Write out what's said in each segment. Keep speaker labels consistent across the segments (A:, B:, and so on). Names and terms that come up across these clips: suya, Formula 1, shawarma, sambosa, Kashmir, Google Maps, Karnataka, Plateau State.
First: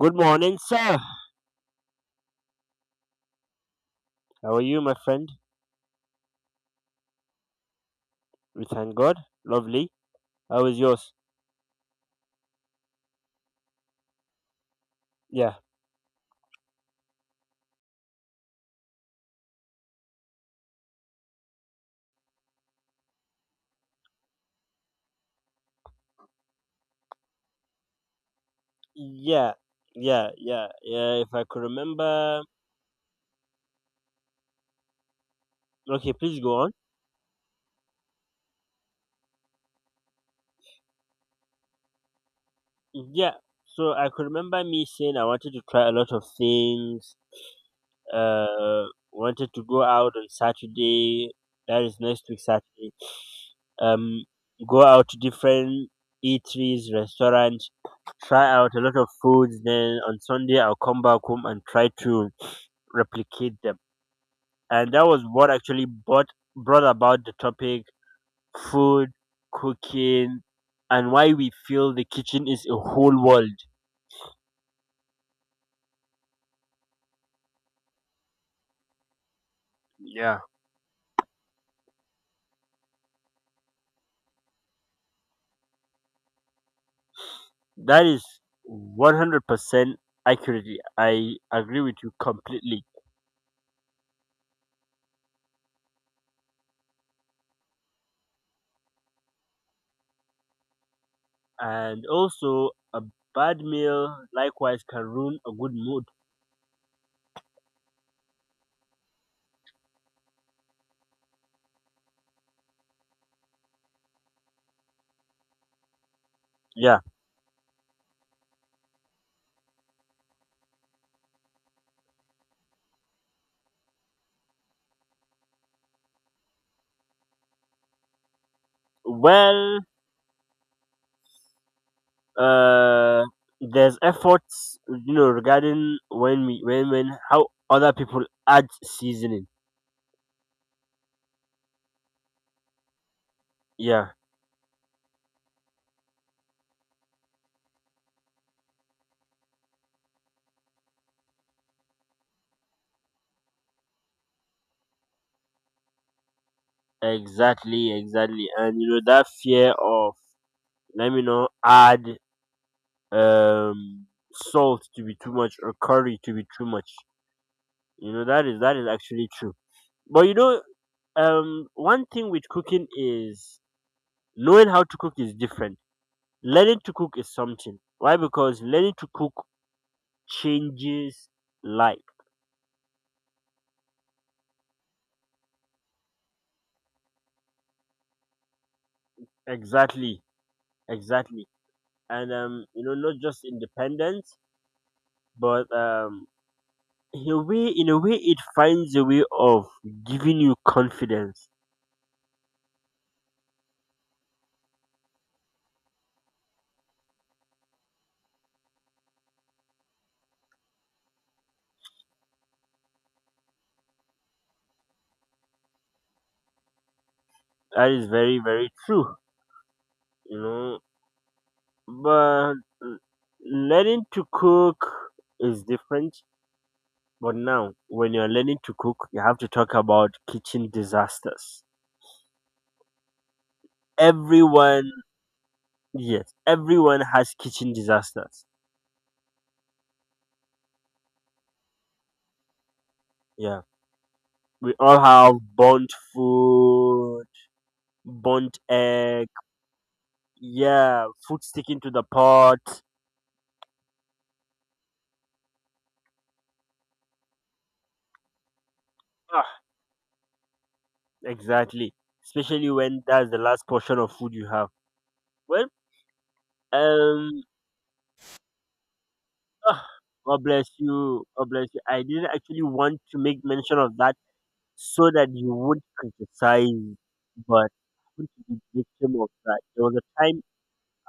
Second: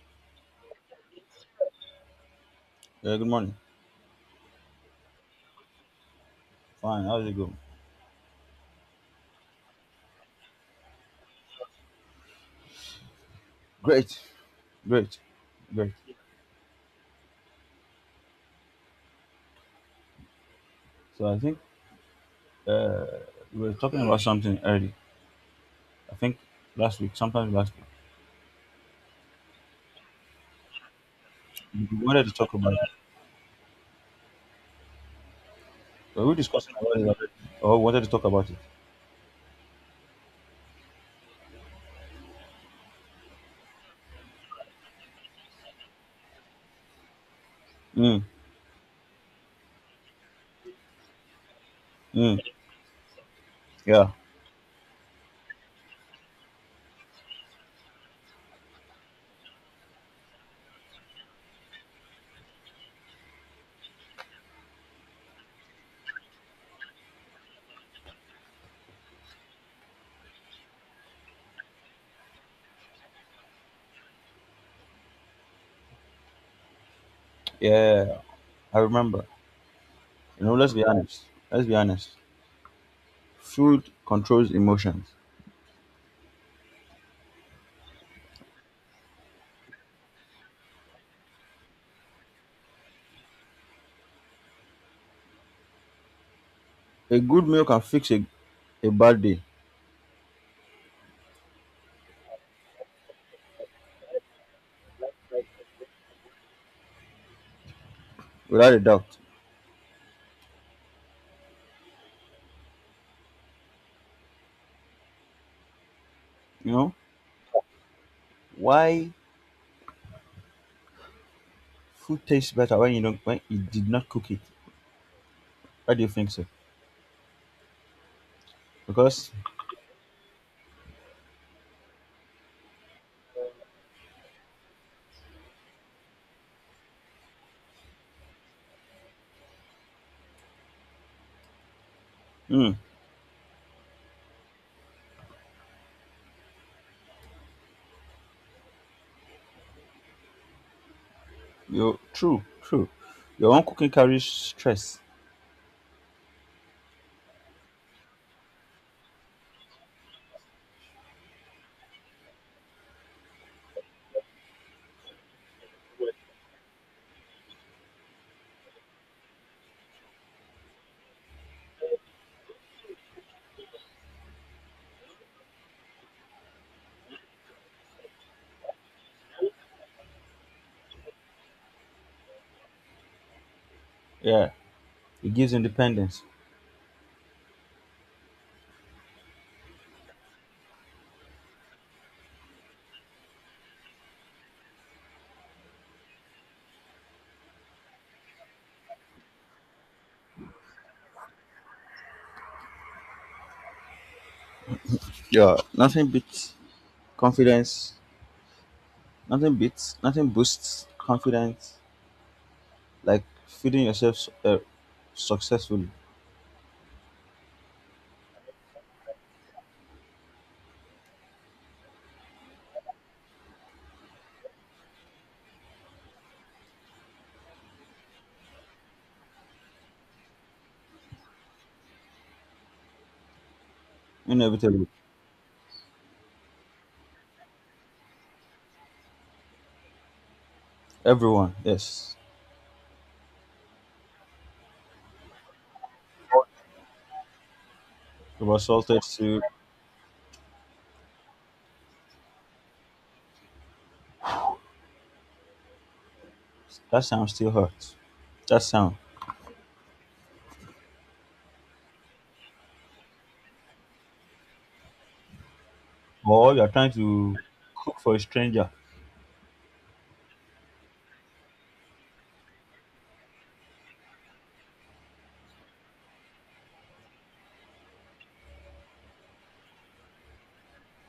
A: Good morning, sir.
B: Yeah, good morning.
A: How are you, my friend?
B: Fine. How's it going?
A: We thank God. Lovely. How is yours?
B: Great, great,
A: Yeah.
B: great. So I think uh, we were talking about something early. I think last week, sometime last week,
A: Yeah. Yeah. If I could
B: we wanted to
A: remember.
B: talk about it.
A: Okay,
B: Were we
A: please go on.
B: discussing about it already? Or wanted to talk about it?
A: Yeah. So I could remember me saying I wanted to try a lot of things.
B: Mm,
A: Uh, Wanted to go out on Saturday. That is next
B: mm,
A: week Saturday.
B: yeah,
A: Um, Go out to different eateries, restaurants, try out a lot of foods. Then on Sunday I'll come back home and try to replicate them. And that was what actually brought about the topic, food, cooking, and why we feel the kitchen is a whole world.
B: yeah, yeah, yeah. I remember.
A: Yeah,
B: You know, let's be honest. Let's be honest. Food controls emotions.
A: that is 100% accurately, I agree with you completely.
B: A good meal can fix a bad day,
A: And also a bad meal likewise can ruin a good mood.
B: without a doubt. You know
A: Yeah,
B: why food tastes better when you don't when you did not cook it. Why do you think so? Because
A: well uh there's efforts, you know, regarding when we when how other people add seasoning.
B: mm,
A: Yeah.
B: you true, your own cooking carries stress.
A: Exactly, exactly. And you know that fear of let me know add um salt to be too much or curry to be too much. You know that is actually true. But you know, one thing with cooking is knowing how to cook is different. Learning to cook is something. Why? Because learning to cook changes life.
B: Yeah, it gives independence.
A: Exactly. Exactly. And you know, not just independence, but in a way it finds a way of giving you confidence.
B: Yeah, nothing beats confidence. Nothing boosts confidence like feeding yourself successfully.
A: That is very, very true, you know. But l- learning to cook is different. But now when you're learning to cook, you have to talk about kitchen disasters.
B: Inevitably.
A: Everyone, yes, everyone has kitchen disasters.
B: Everyone, yes.
A: Yeah, we all have burnt food, burnt
B: About salted
A: egg.
B: soup.
A: Yeah, food sticking to the pot.
B: That sound still hurts. That sound.
A: Ah, exactly. Especially when that's the last portion of food you have. Well,
B: Or you're trying to
A: um,
B: cook for a stranger.
A: ah, God bless you. God bless you. I didn't actually want to make mention of that so that you would criticize, but I happened to be victim of that. There was a time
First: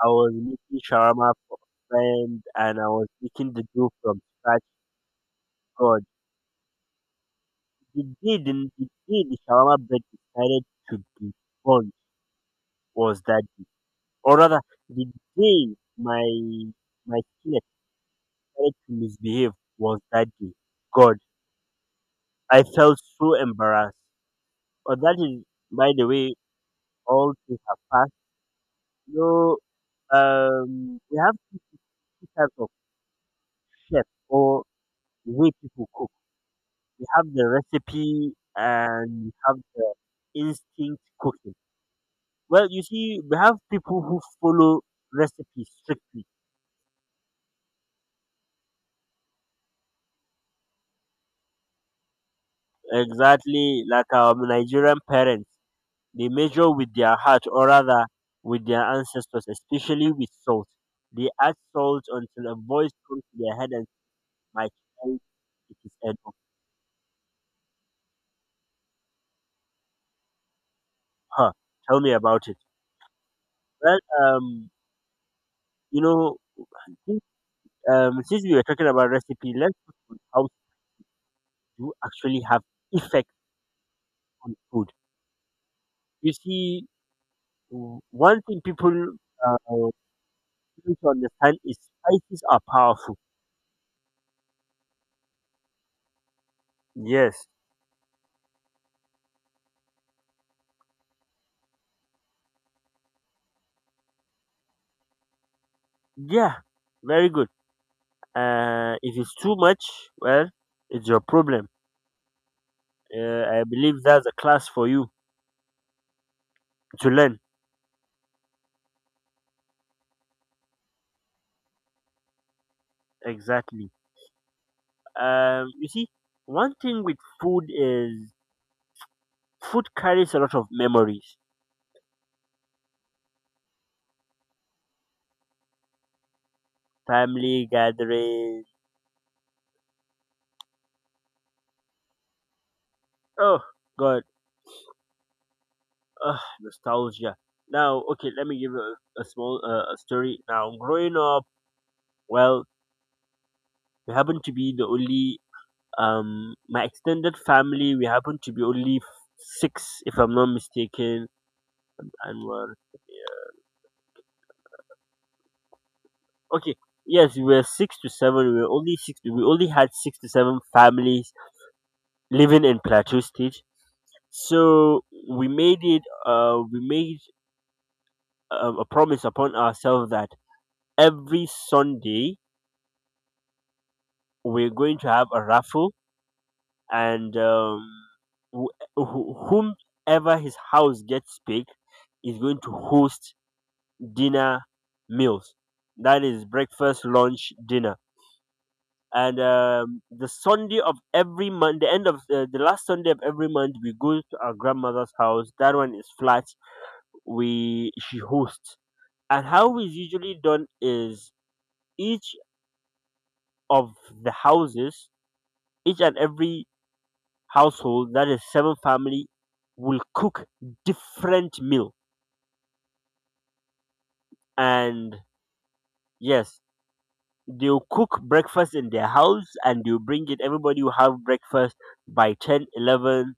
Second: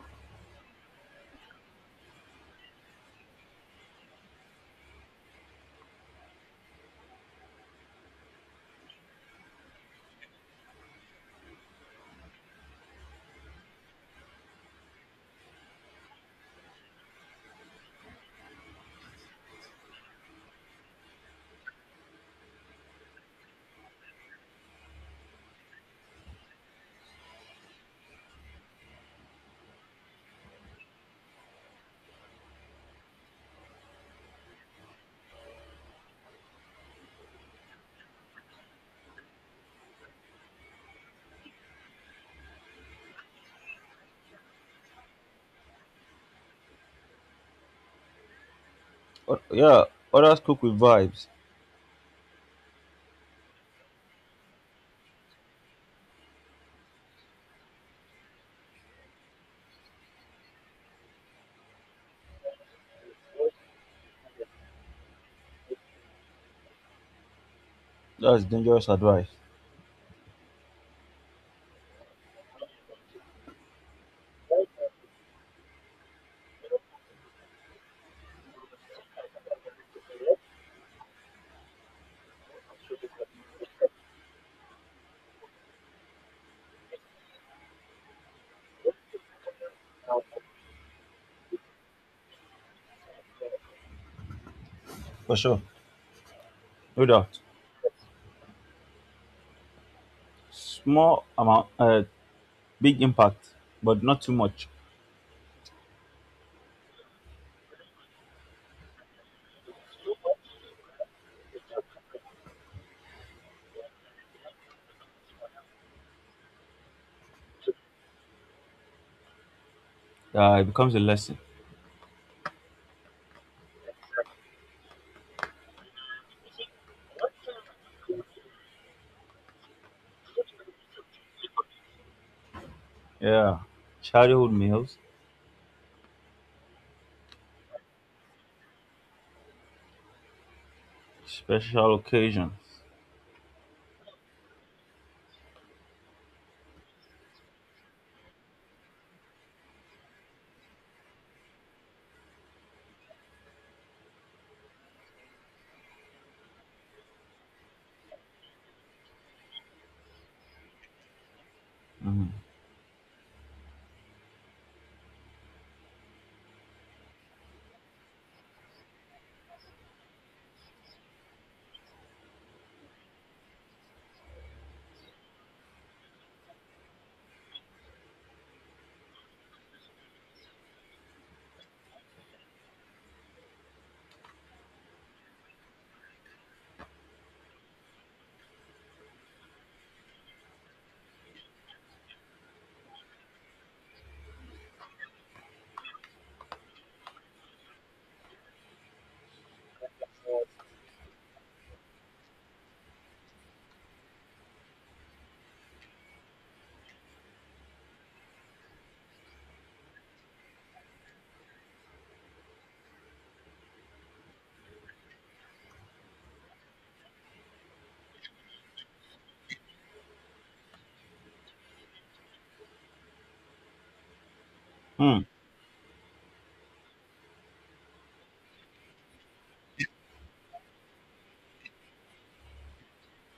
A: I was making shawarma for a friend and I was making the dough from scratch. God, the day day the shawarma bread decided to be burnt was that day. Or rather, the day my skin decided to misbehave was that day. God, I felt so embarrassed. But that is, by the way, all things have passed. No, we have two types of chefs, or way people cook. We have the recipe and we have the instinct cooking. Well, you see, we have people who follow recipes strictly.
B: Yeah, others cook with vibes.
A: Exactly like our Nigerian parents. They measure with their heart, or rather with their ancestors, especially with salt. They add salt until a voice comes to their head and says, "My child, it is enough."
B: That's dangerous advice.
A: Huh. Tell me about it. Well, you know, since, since we were talking about recipe, let's talk about how to actually have effect on food. You see, one thing people uh, need to understand is spices are powerful.
B: For sure. No doubt.
A: Yes.
B: Small amount, big impact, but not too much.
A: Yeah. Very good. If it's too much, well, it's your problem. I believe that's a class for you to learn.
B: It becomes a lesson.
A: Exactly. You see, one thing with food is food carries a lot of memories,
B: Yeah. Childhood meals,
A: family gatherings.
B: special occasions.
A: Oh God, oh, nostalgia. Now, okay, let me give you a small a story. Now, growing up, well, we happen to be the only my extended family. We happen to be only six, if I'm not mistaken,
B: Mm.
A: Anwar. Okay. Yes, we were six to seven. We were only six. We only had six to seven families living in Plateau State. So we made it. We made a promise upon ourselves that every Sunday we're going to have a raffle, and wh- wh- whomever his house gets picked is going to host dinner meals. That is breakfast, lunch, dinner, and the Sunday of every month, the end of the last Sunday of every month, we go to our grandmother's house. That one is flat. We She hosts, and how it's usually done is each of the houses, each and every household, that is seven family, will cook different meal, and
B: Hmm.
A: yes. They'll cook breakfast in their house and they'll bring it. Everybody will have breakfast by 10, 11.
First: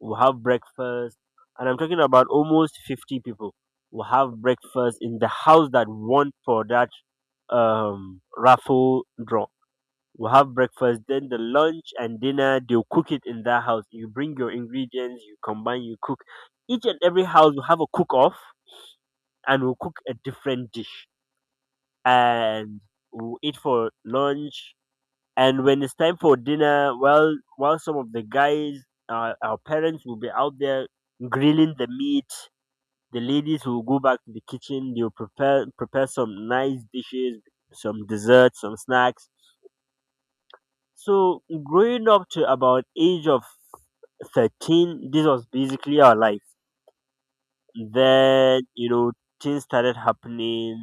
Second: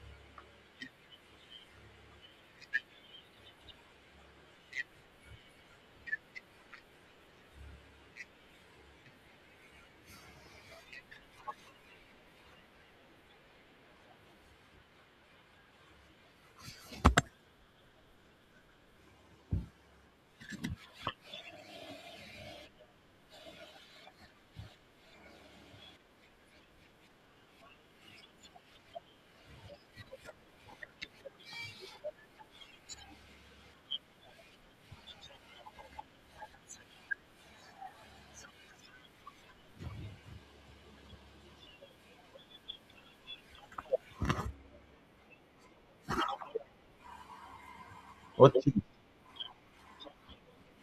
A: We'll have breakfast. And I'm talking about almost 50 people. We'll have breakfast in the house that won for that raffle draw. We'll have breakfast, then the lunch and dinner, they'll cook it in that house. You bring your ingredients, you combine, you cook. Each and every house will have a cook off and we'll cook a different dish. And we'll eat for lunch, and when it's time for dinner, well, while some of the guys, our parents will be out there grilling the meat, the ladies will go back to the kitchen. They'll prepare some nice dishes, some desserts, some snacks. So growing up to about age of 13, this was basically our life.
B: What
A: Then,
B: you-
A: you know, things started happening.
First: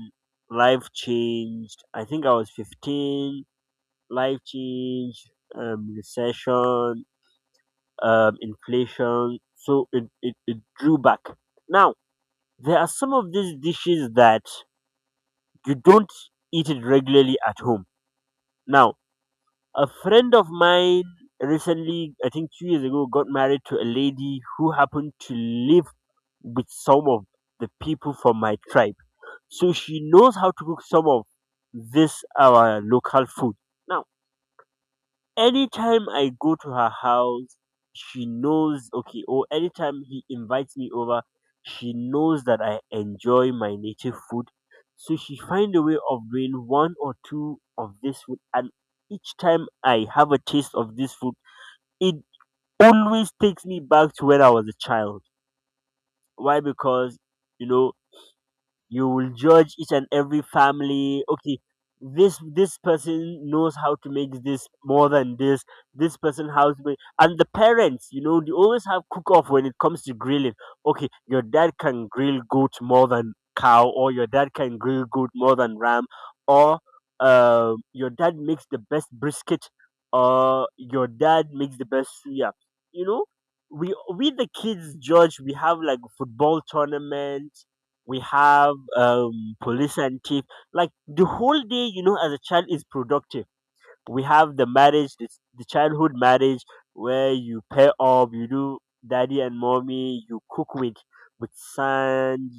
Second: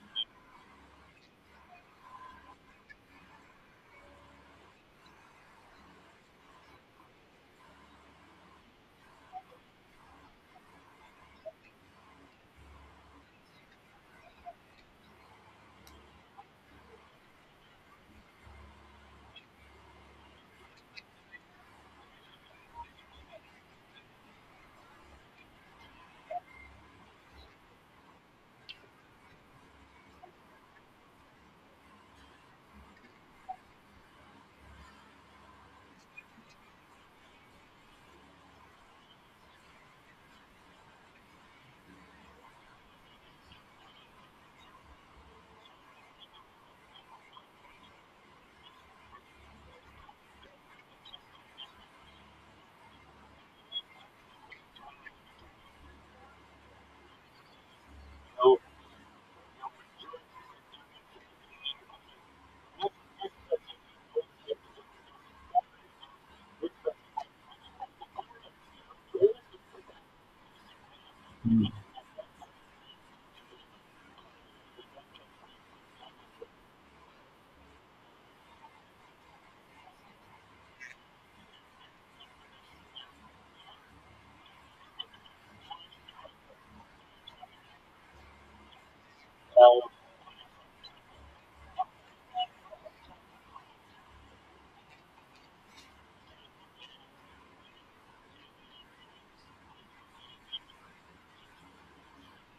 A: Life changed, I think I was 15. Life changed, recession, inflation, so it drew back. Now, there are some of these dishes that you don't eat it regularly at home. Now, a friend of mine recently, I think 2 years ago, got married to a lady who happened to live with some of the people from my tribe. So she knows how to cook some of this our local food. Now, anytime I go to her house, she knows, okay, or anytime he invites me over, she knows that I enjoy my native food. So she find a way of doing one or two of this food. And each time I have a taste of this food, it always takes me back to when I was a child. Why? Because, you know, you will judge each and every family, okay, this person knows how to make this more than this, this person and the parents, you know, they always have cook off when it comes to grilling. Okay, your dad can grill goat more than cow, or your dad can grill goat more than ram, or your dad makes the best brisket, or your dad makes the best suya. You know, we the kids judge. We have like football tournament. We have police and chief. Like the whole day, you know, as a child is productive. We have the marriage, the childhood marriage, where you pair up, you do daddy and mommy, you cook with sand,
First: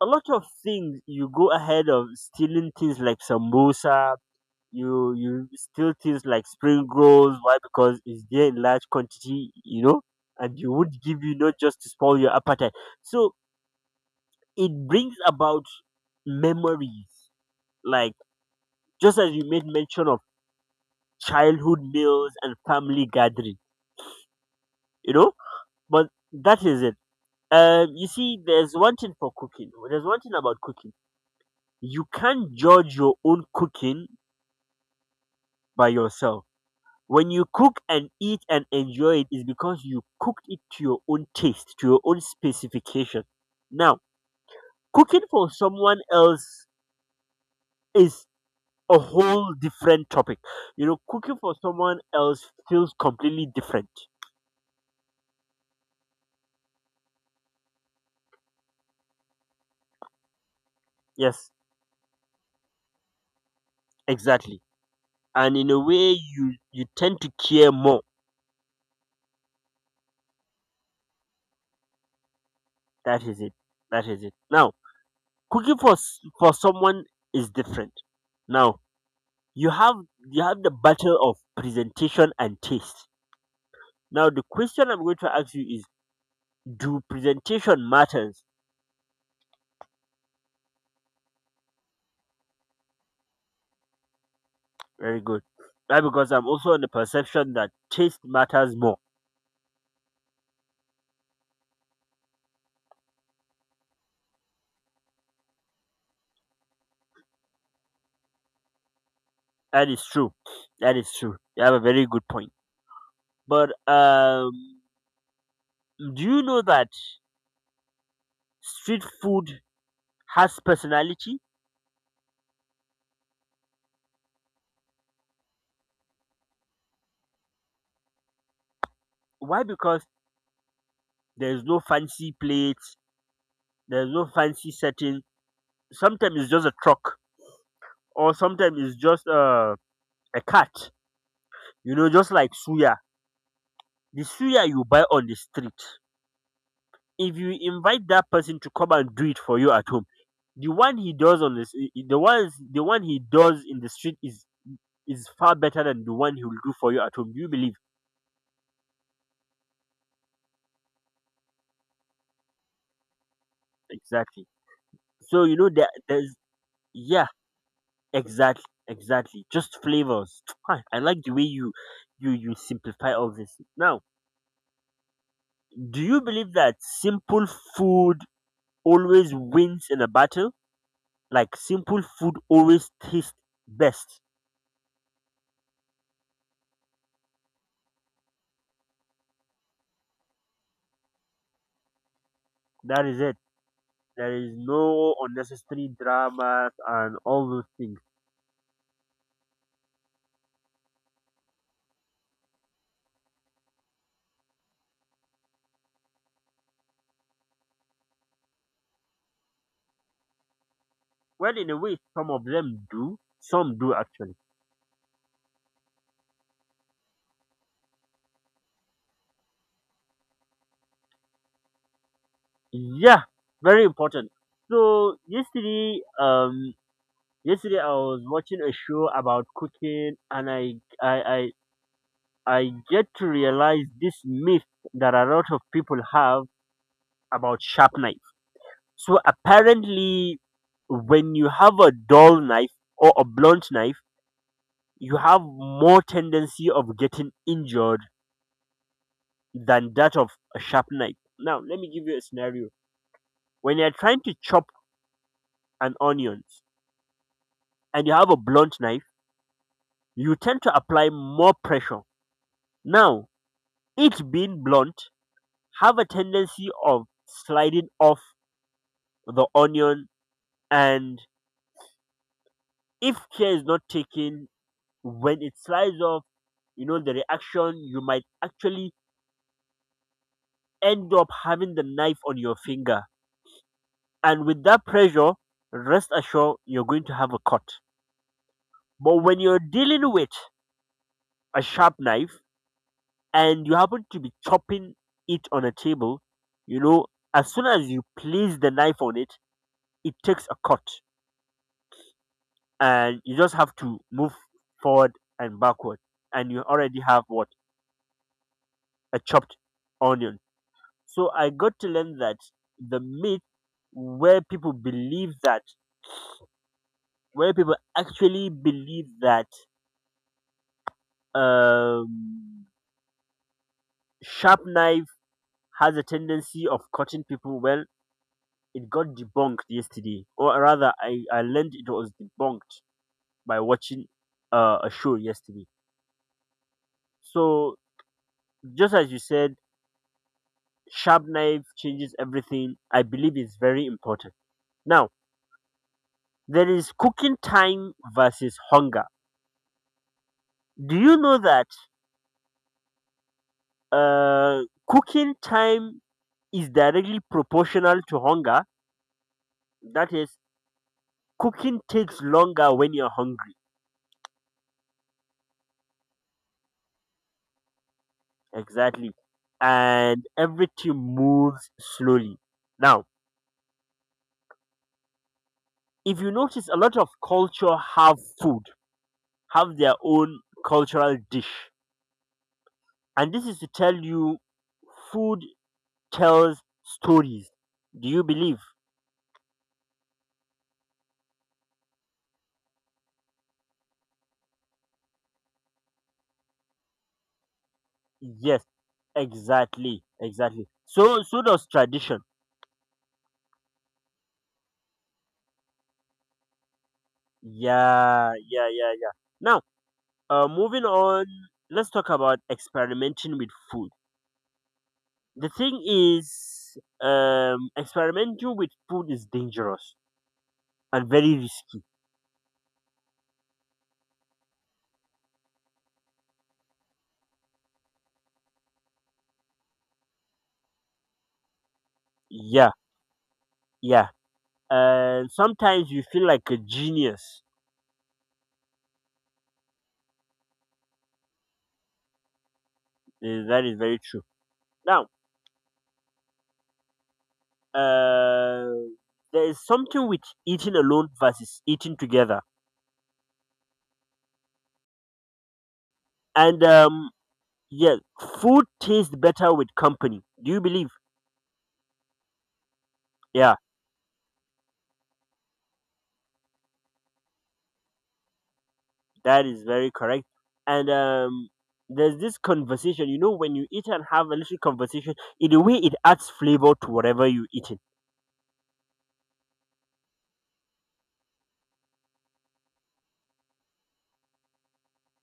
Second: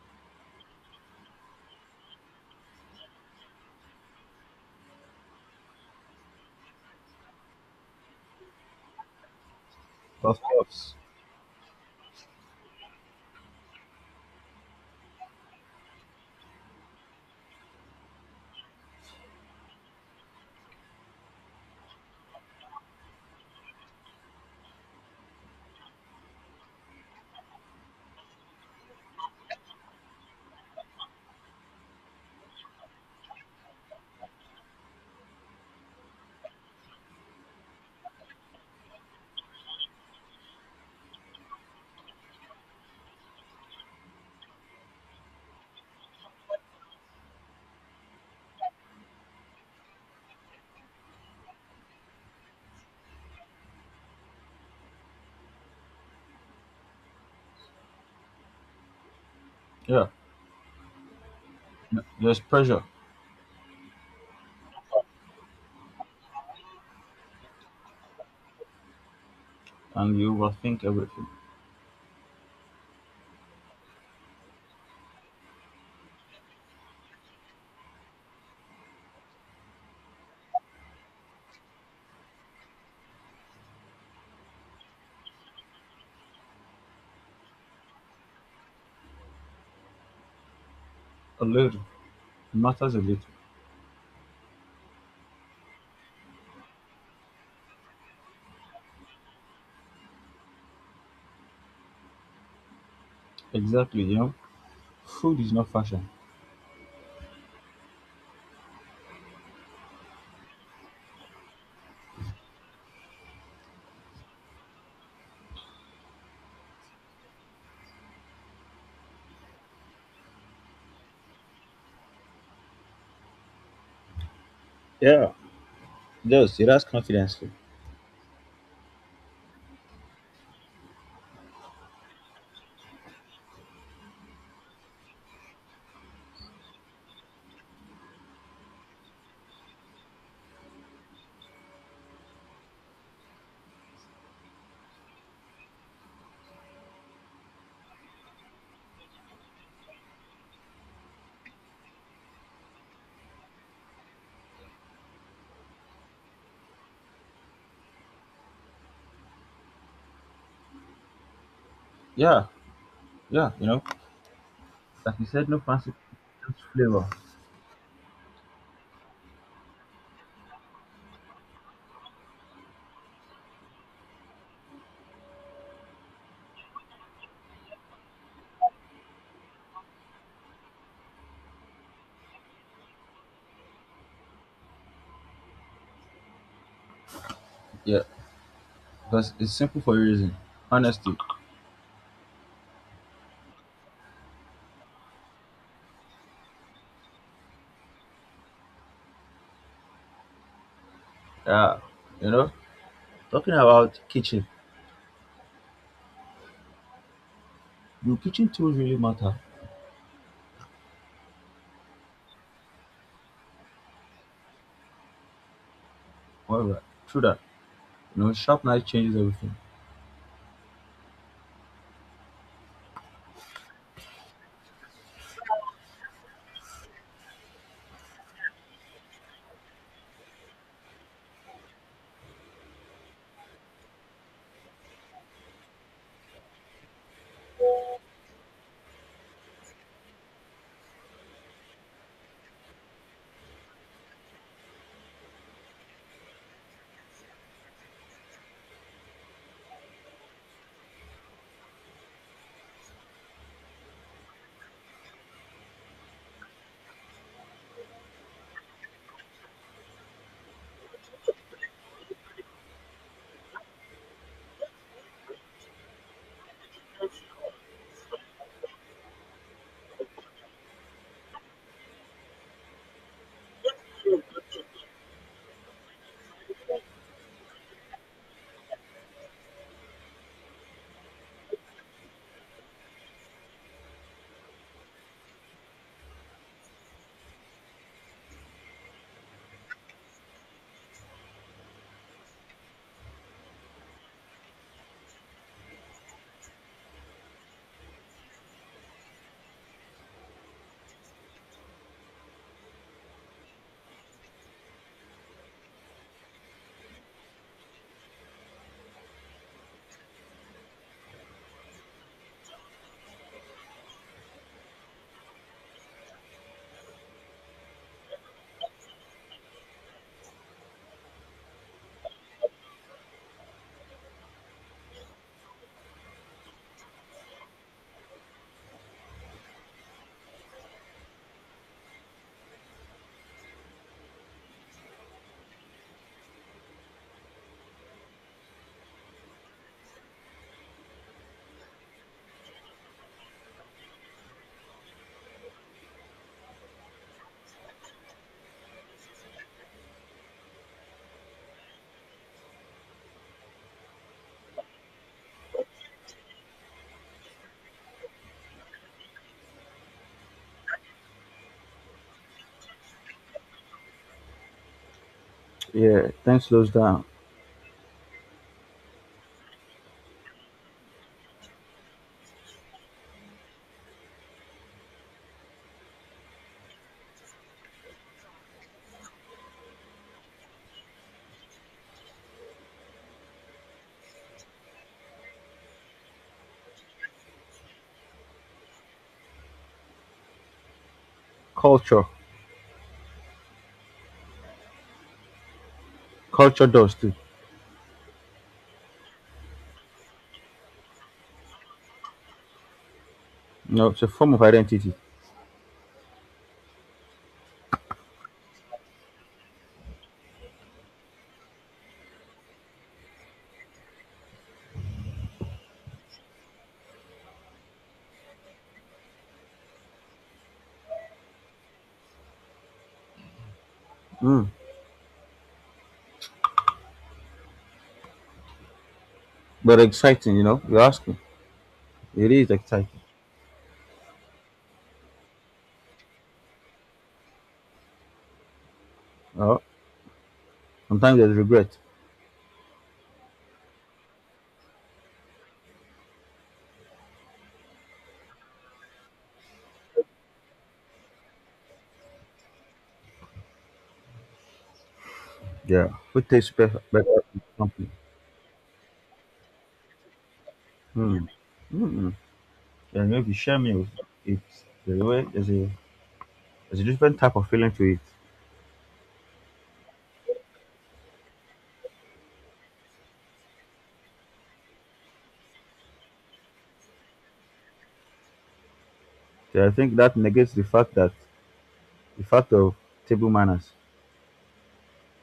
A: a lot of things. You go ahead of stealing things like sambosa. You steal things like spring rolls. Why? Because it's there in large quantity, you know,
B: of
A: and you
B: course.
A: would give you not just to spoil your appetite. So it brings about memories, like just as you made mention of, childhood meals and family gathering, you know. But that is it. You see, there's one thing about cooking, you can't judge your own cooking by yourself. When you cook and eat and enjoy, it is because you cooked it to your own taste, to your own specification. Now, cooking for someone else is a whole different topic. You know, cooking for someone else feels completely different.
B: Yeah.
A: Yes,
B: There's pressure,
A: exactly. And in a way, you tend to care more.
B: and you will think everything.
A: That is it. That is it. Now, cooking for for someone is different. Now, you have you have the battle of presentation and taste. Now, the question I'm going to ask you is: Do presentation matters?
B: A little. It matters a little.
A: Very good. Why? Because I'm also on the perception that taste matters more.
B: Exactly. You know, food is not fashion.
A: That is true. That is true. You have a very good point. But do you know that street food has personality?
B: Yeah. Yes, it has confidence too.
A: Why? Because there's no fancy plates, there's no fancy setting. Sometimes it's just a truck, or sometimes it's just a cart. You know, just like suya. The suya you buy on the street. If you invite that person to come and do it for you at home, the one he does on this, the one he does in the street is far better than the one he will do for you at home. Do you believe?
B: Yeah. Yeah. You know,
A: Exactly.
B: like you
A: So
B: said,
A: you
B: no
A: know
B: fancy,
A: there's
B: just flavor.
A: yeah, exactly, exactly. Just flavors. Ah, I like the way you simplify all this. Now, do you believe that simple food always wins in a battle? Like simple food always tastes best.
B: Yeah. Because it's simple for a reason. Honesty.
A: That is it. There is no unnecessary dramas and all those things.
B: Yeah. You know. Talking about kitchen, do kitchen tools really matter?
A: Well, in a way, some of them do. Some do actually.
B: However, true that, you know, sharp knife changes everything.
A: Yeah, very important. So yesterday, yesterday I was watching a show about cooking, and I, I get to realize this myth that a lot of people have about sharp knife. So apparently, when you have a dull knife or a blunt knife, you have more tendency of getting injured than that of a sharp knife. Now, let me give you a scenario. When you're trying to chop an onion and you have a blunt knife, you tend to apply more pressure. Now, it being blunt, have a tendency of sliding off the onion, and if care is not taken, when it slides off, you know, the reaction, you might actually end up having the knife on your finger. And with that pressure, rest assured you're going to have a cut. But when you're dealing with a sharp knife, and you happen to be chopping it on a table, you know, as soon as you place the knife on it, it takes a cut and you just have to move forward and backward and you already have what? A chopped onion. So I got to learn that the myth where people believe that where people actually believe that um sharp knife has a tendency of cutting people well, it got debunked yesterday, or rather, I learned it was debunked by watching a show yesterday. So, just as you said, sharp knife changes everything. I believe it's very important. Now, there is cooking time versus hunger. Do you know that uh, cooking time is directly proportional to hunger? That is, cooking takes longer when you're hungry.
B: Yeah, time slows down.
A: Exactly. And everything moves slowly. Now, if you notice, a lot of culture have food have their own cultural dish, and this is to tell you food tells stories. Do you believe?
B: Culture, culture does too.
A: Yes, exactly, exactly, so so does tradition.
B: You know, it's a form of identity.
A: Yeah, yeah, yeah, yeah. Now, moving on, let's talk about experimenting with food. The thing is, experimenting with food is dangerous and very risky.
B: Mm. But exciting, you know. You're asking. It is
A: Yeah,
B: exciting.
A: yeah, and sometimes you feel like a genius.
B: Uh, sometimes there's regret.
A: Eh, that is very true. Now, uh, there is something with eating alone versus eating together,
B: Yeah. Who tastes
A: and
B: better, better in company?
A: yeah, food tastes better with company. Do you believe?
B: Mm. Mm. And if you
A: Yeah,
B: share meals, it's there's there's a different type of feeling to it.
A: that is very correct. And there's this conversation. You know, when you eat and have a little conversation, in a way, it adds flavor to whatever you eat.
B: So I think that negates the fact that the fact of table manners.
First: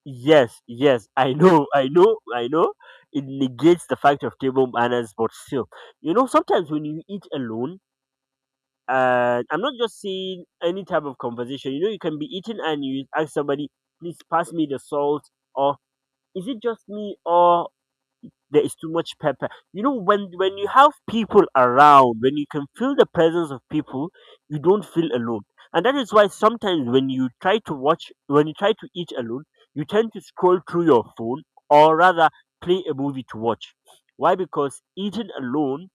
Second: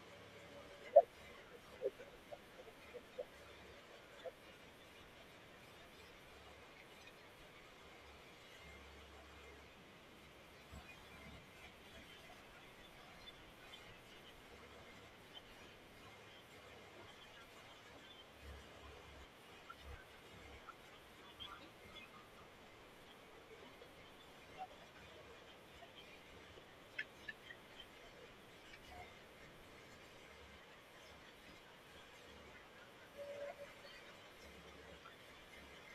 A: Yes, yes, I know, I know, I know. It negates the fact of table manners, but still, you know, sometimes when you eat alone, I'm not just saying any type of conversation. You know, you can be eating and you ask somebody, please pass me the salt, or is it just me, or there is too much pepper. You know, when you have people around, when you can feel the presence of people, you don't feel alone. And that is why sometimes when you try to eat alone, you tend to scroll through your phone, or rather play a movie to watch. Why? Because eating alone,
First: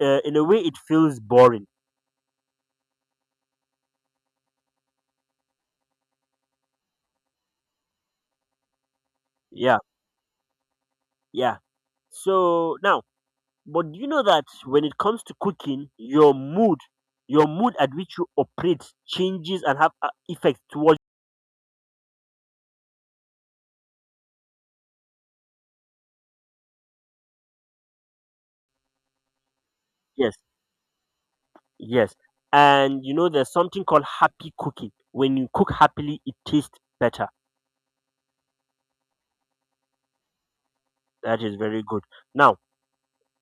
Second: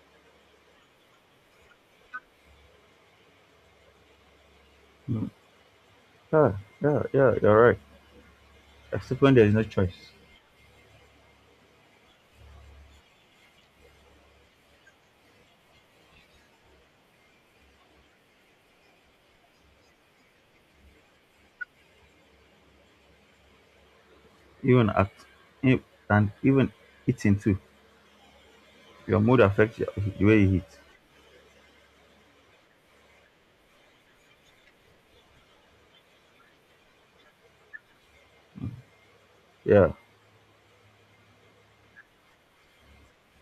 A: in a way it feels boring.
B: Yeah, yeah, yeah, you're right. Except when there is no
A: Yeah,
B: choice.
A: yeah. So now, but do you know that when it comes to cooking, your mood at which you operate changes and have effects towards,
B: Even at, e- and Even eating too. Your mood affects the
A: yes.
B: way you eat.
A: Yes. And you know, there's something called happy cooking. When you cook happily, it tastes better.
B: Yeah.
A: That is very good. Now,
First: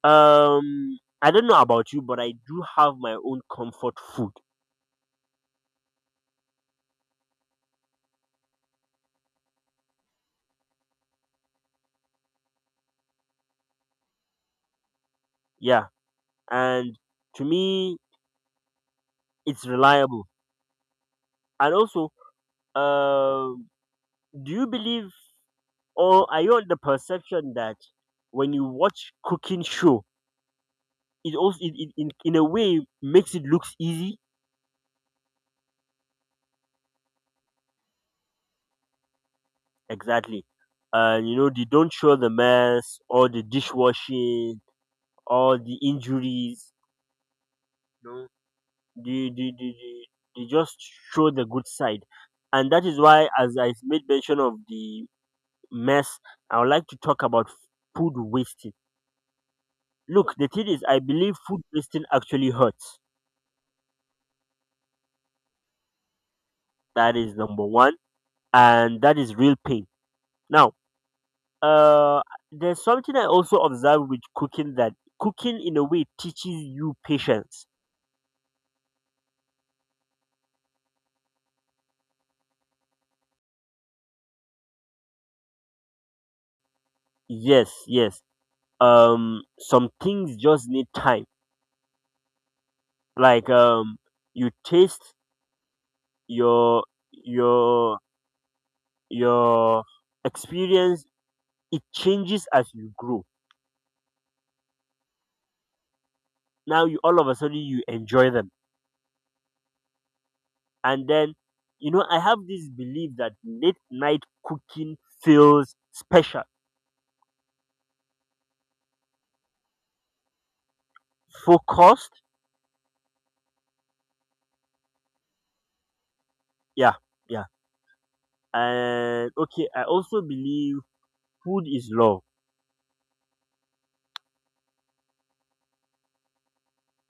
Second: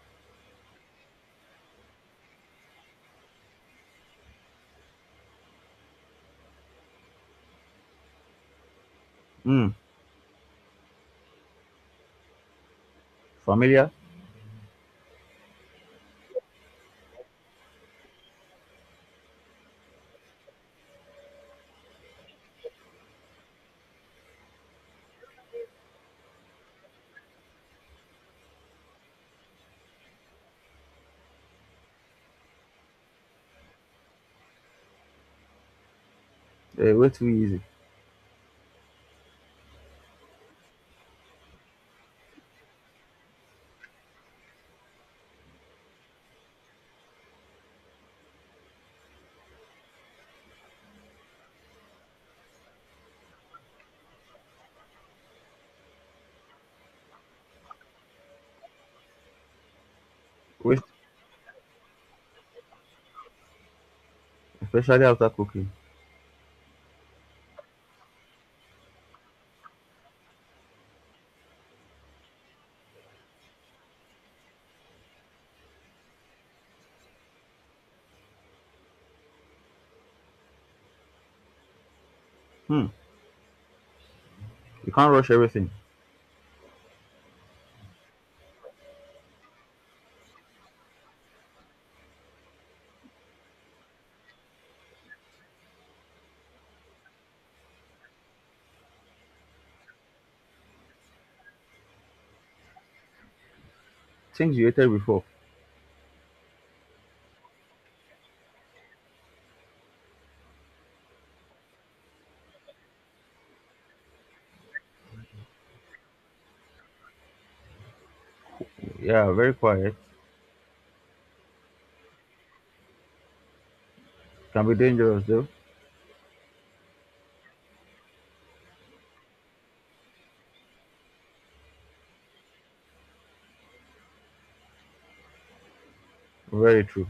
A: I don't know about you, but I do have my own comfort food.
B: Mm. Familiar?
A: Yeah. And to me, it's reliable. And also, um, do you believe or are you on the perception that when you watch cooking show, it also in a way makes it looks easy?
B: Eh, way too easy.
A: Exactly. And you know, they don't show the mess or the dishwashing or the injuries. No. They, they, they, they, they just show the good side. And that is why, as I made mention of the mess, I would like to talk about food wasting. Look, the thing is,
B: Waste,
A: I believe food wasting actually hurts.
B: especially after cooking.
A: That is number one. And that is real pain. Now, uh, there's something I also observe with cooking, that cooking in a way teaches you patience.
B: Hmm. You can't rush everything.
A: Yes, yes. Some things just need time. Like, you taste, your your your experience, it changes as you grow.
B: Things you hated before.
A: Now you all of a sudden you enjoy them. And then, you know, I have this belief that late night cooking feels special,
B: Yeah, very quiet.
A: focused.
B: Can be dangerous though.
A: Yeah, yeah. And okay, I also believe food is love.
B: Very true.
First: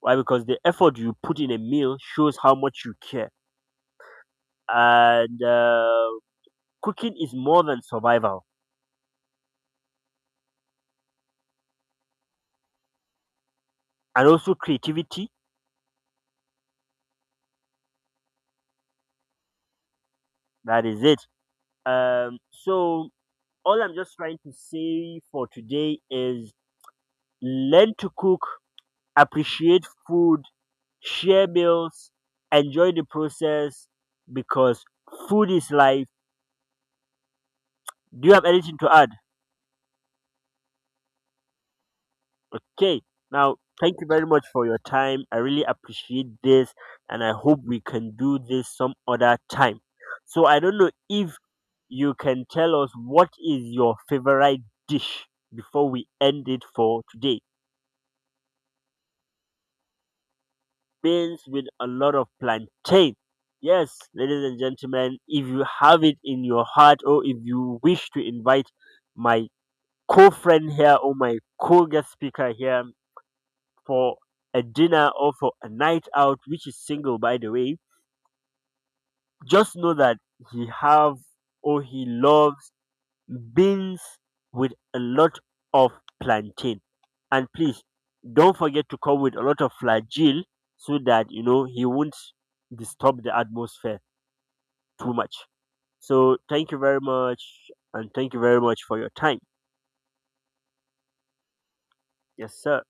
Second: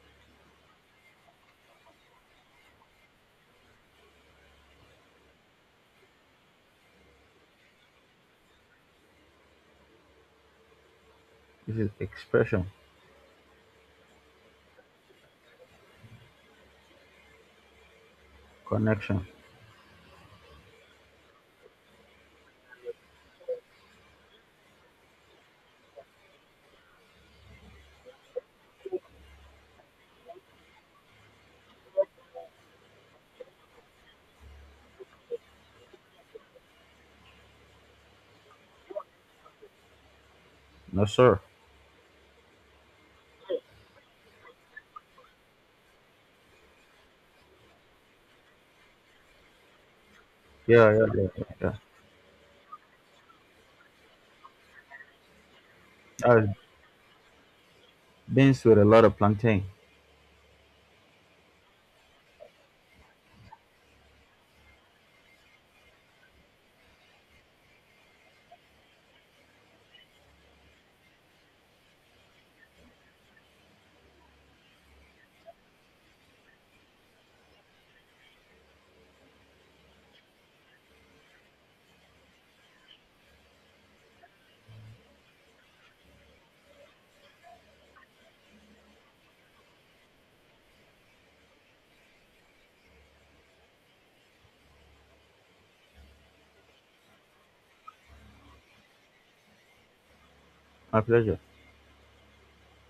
A: Why? Because the effort you put in a meal shows how much you care. And cooking is more than survival,
B: This is expression,
A: and also creativity.
B: connection.
A: That is it. So, all I'm just trying to say for today is learn to cook, appreciate food, share meals, enjoy the process, because food is life. Do you have anything to add?
B: No, sir.
A: Okay. Now, thank you very much for your time. I really appreciate this and I hope we can do this some other time. So, I don't know
B: Yeah, yeah, yeah,
A: if
B: yeah, yeah.
A: you can tell us what is your favorite dish before we end
B: I've
A: it for today.
B: been with a lot of plantain.
A: Beans with a lot of plantain. Yes, ladies and gentlemen, if you have it in your heart or if you wish to invite my co friend here or my co guest speaker here, for a dinner or for a night out, which is single by the way, just know that he have or he loves beans with a lot of plantain. And please don't forget to come with a lot of flagel so that you know he won't disturb the atmosphere too much. So thank you very much and thank you very much for your time.
B: My pleasure.
A: Yes, sir.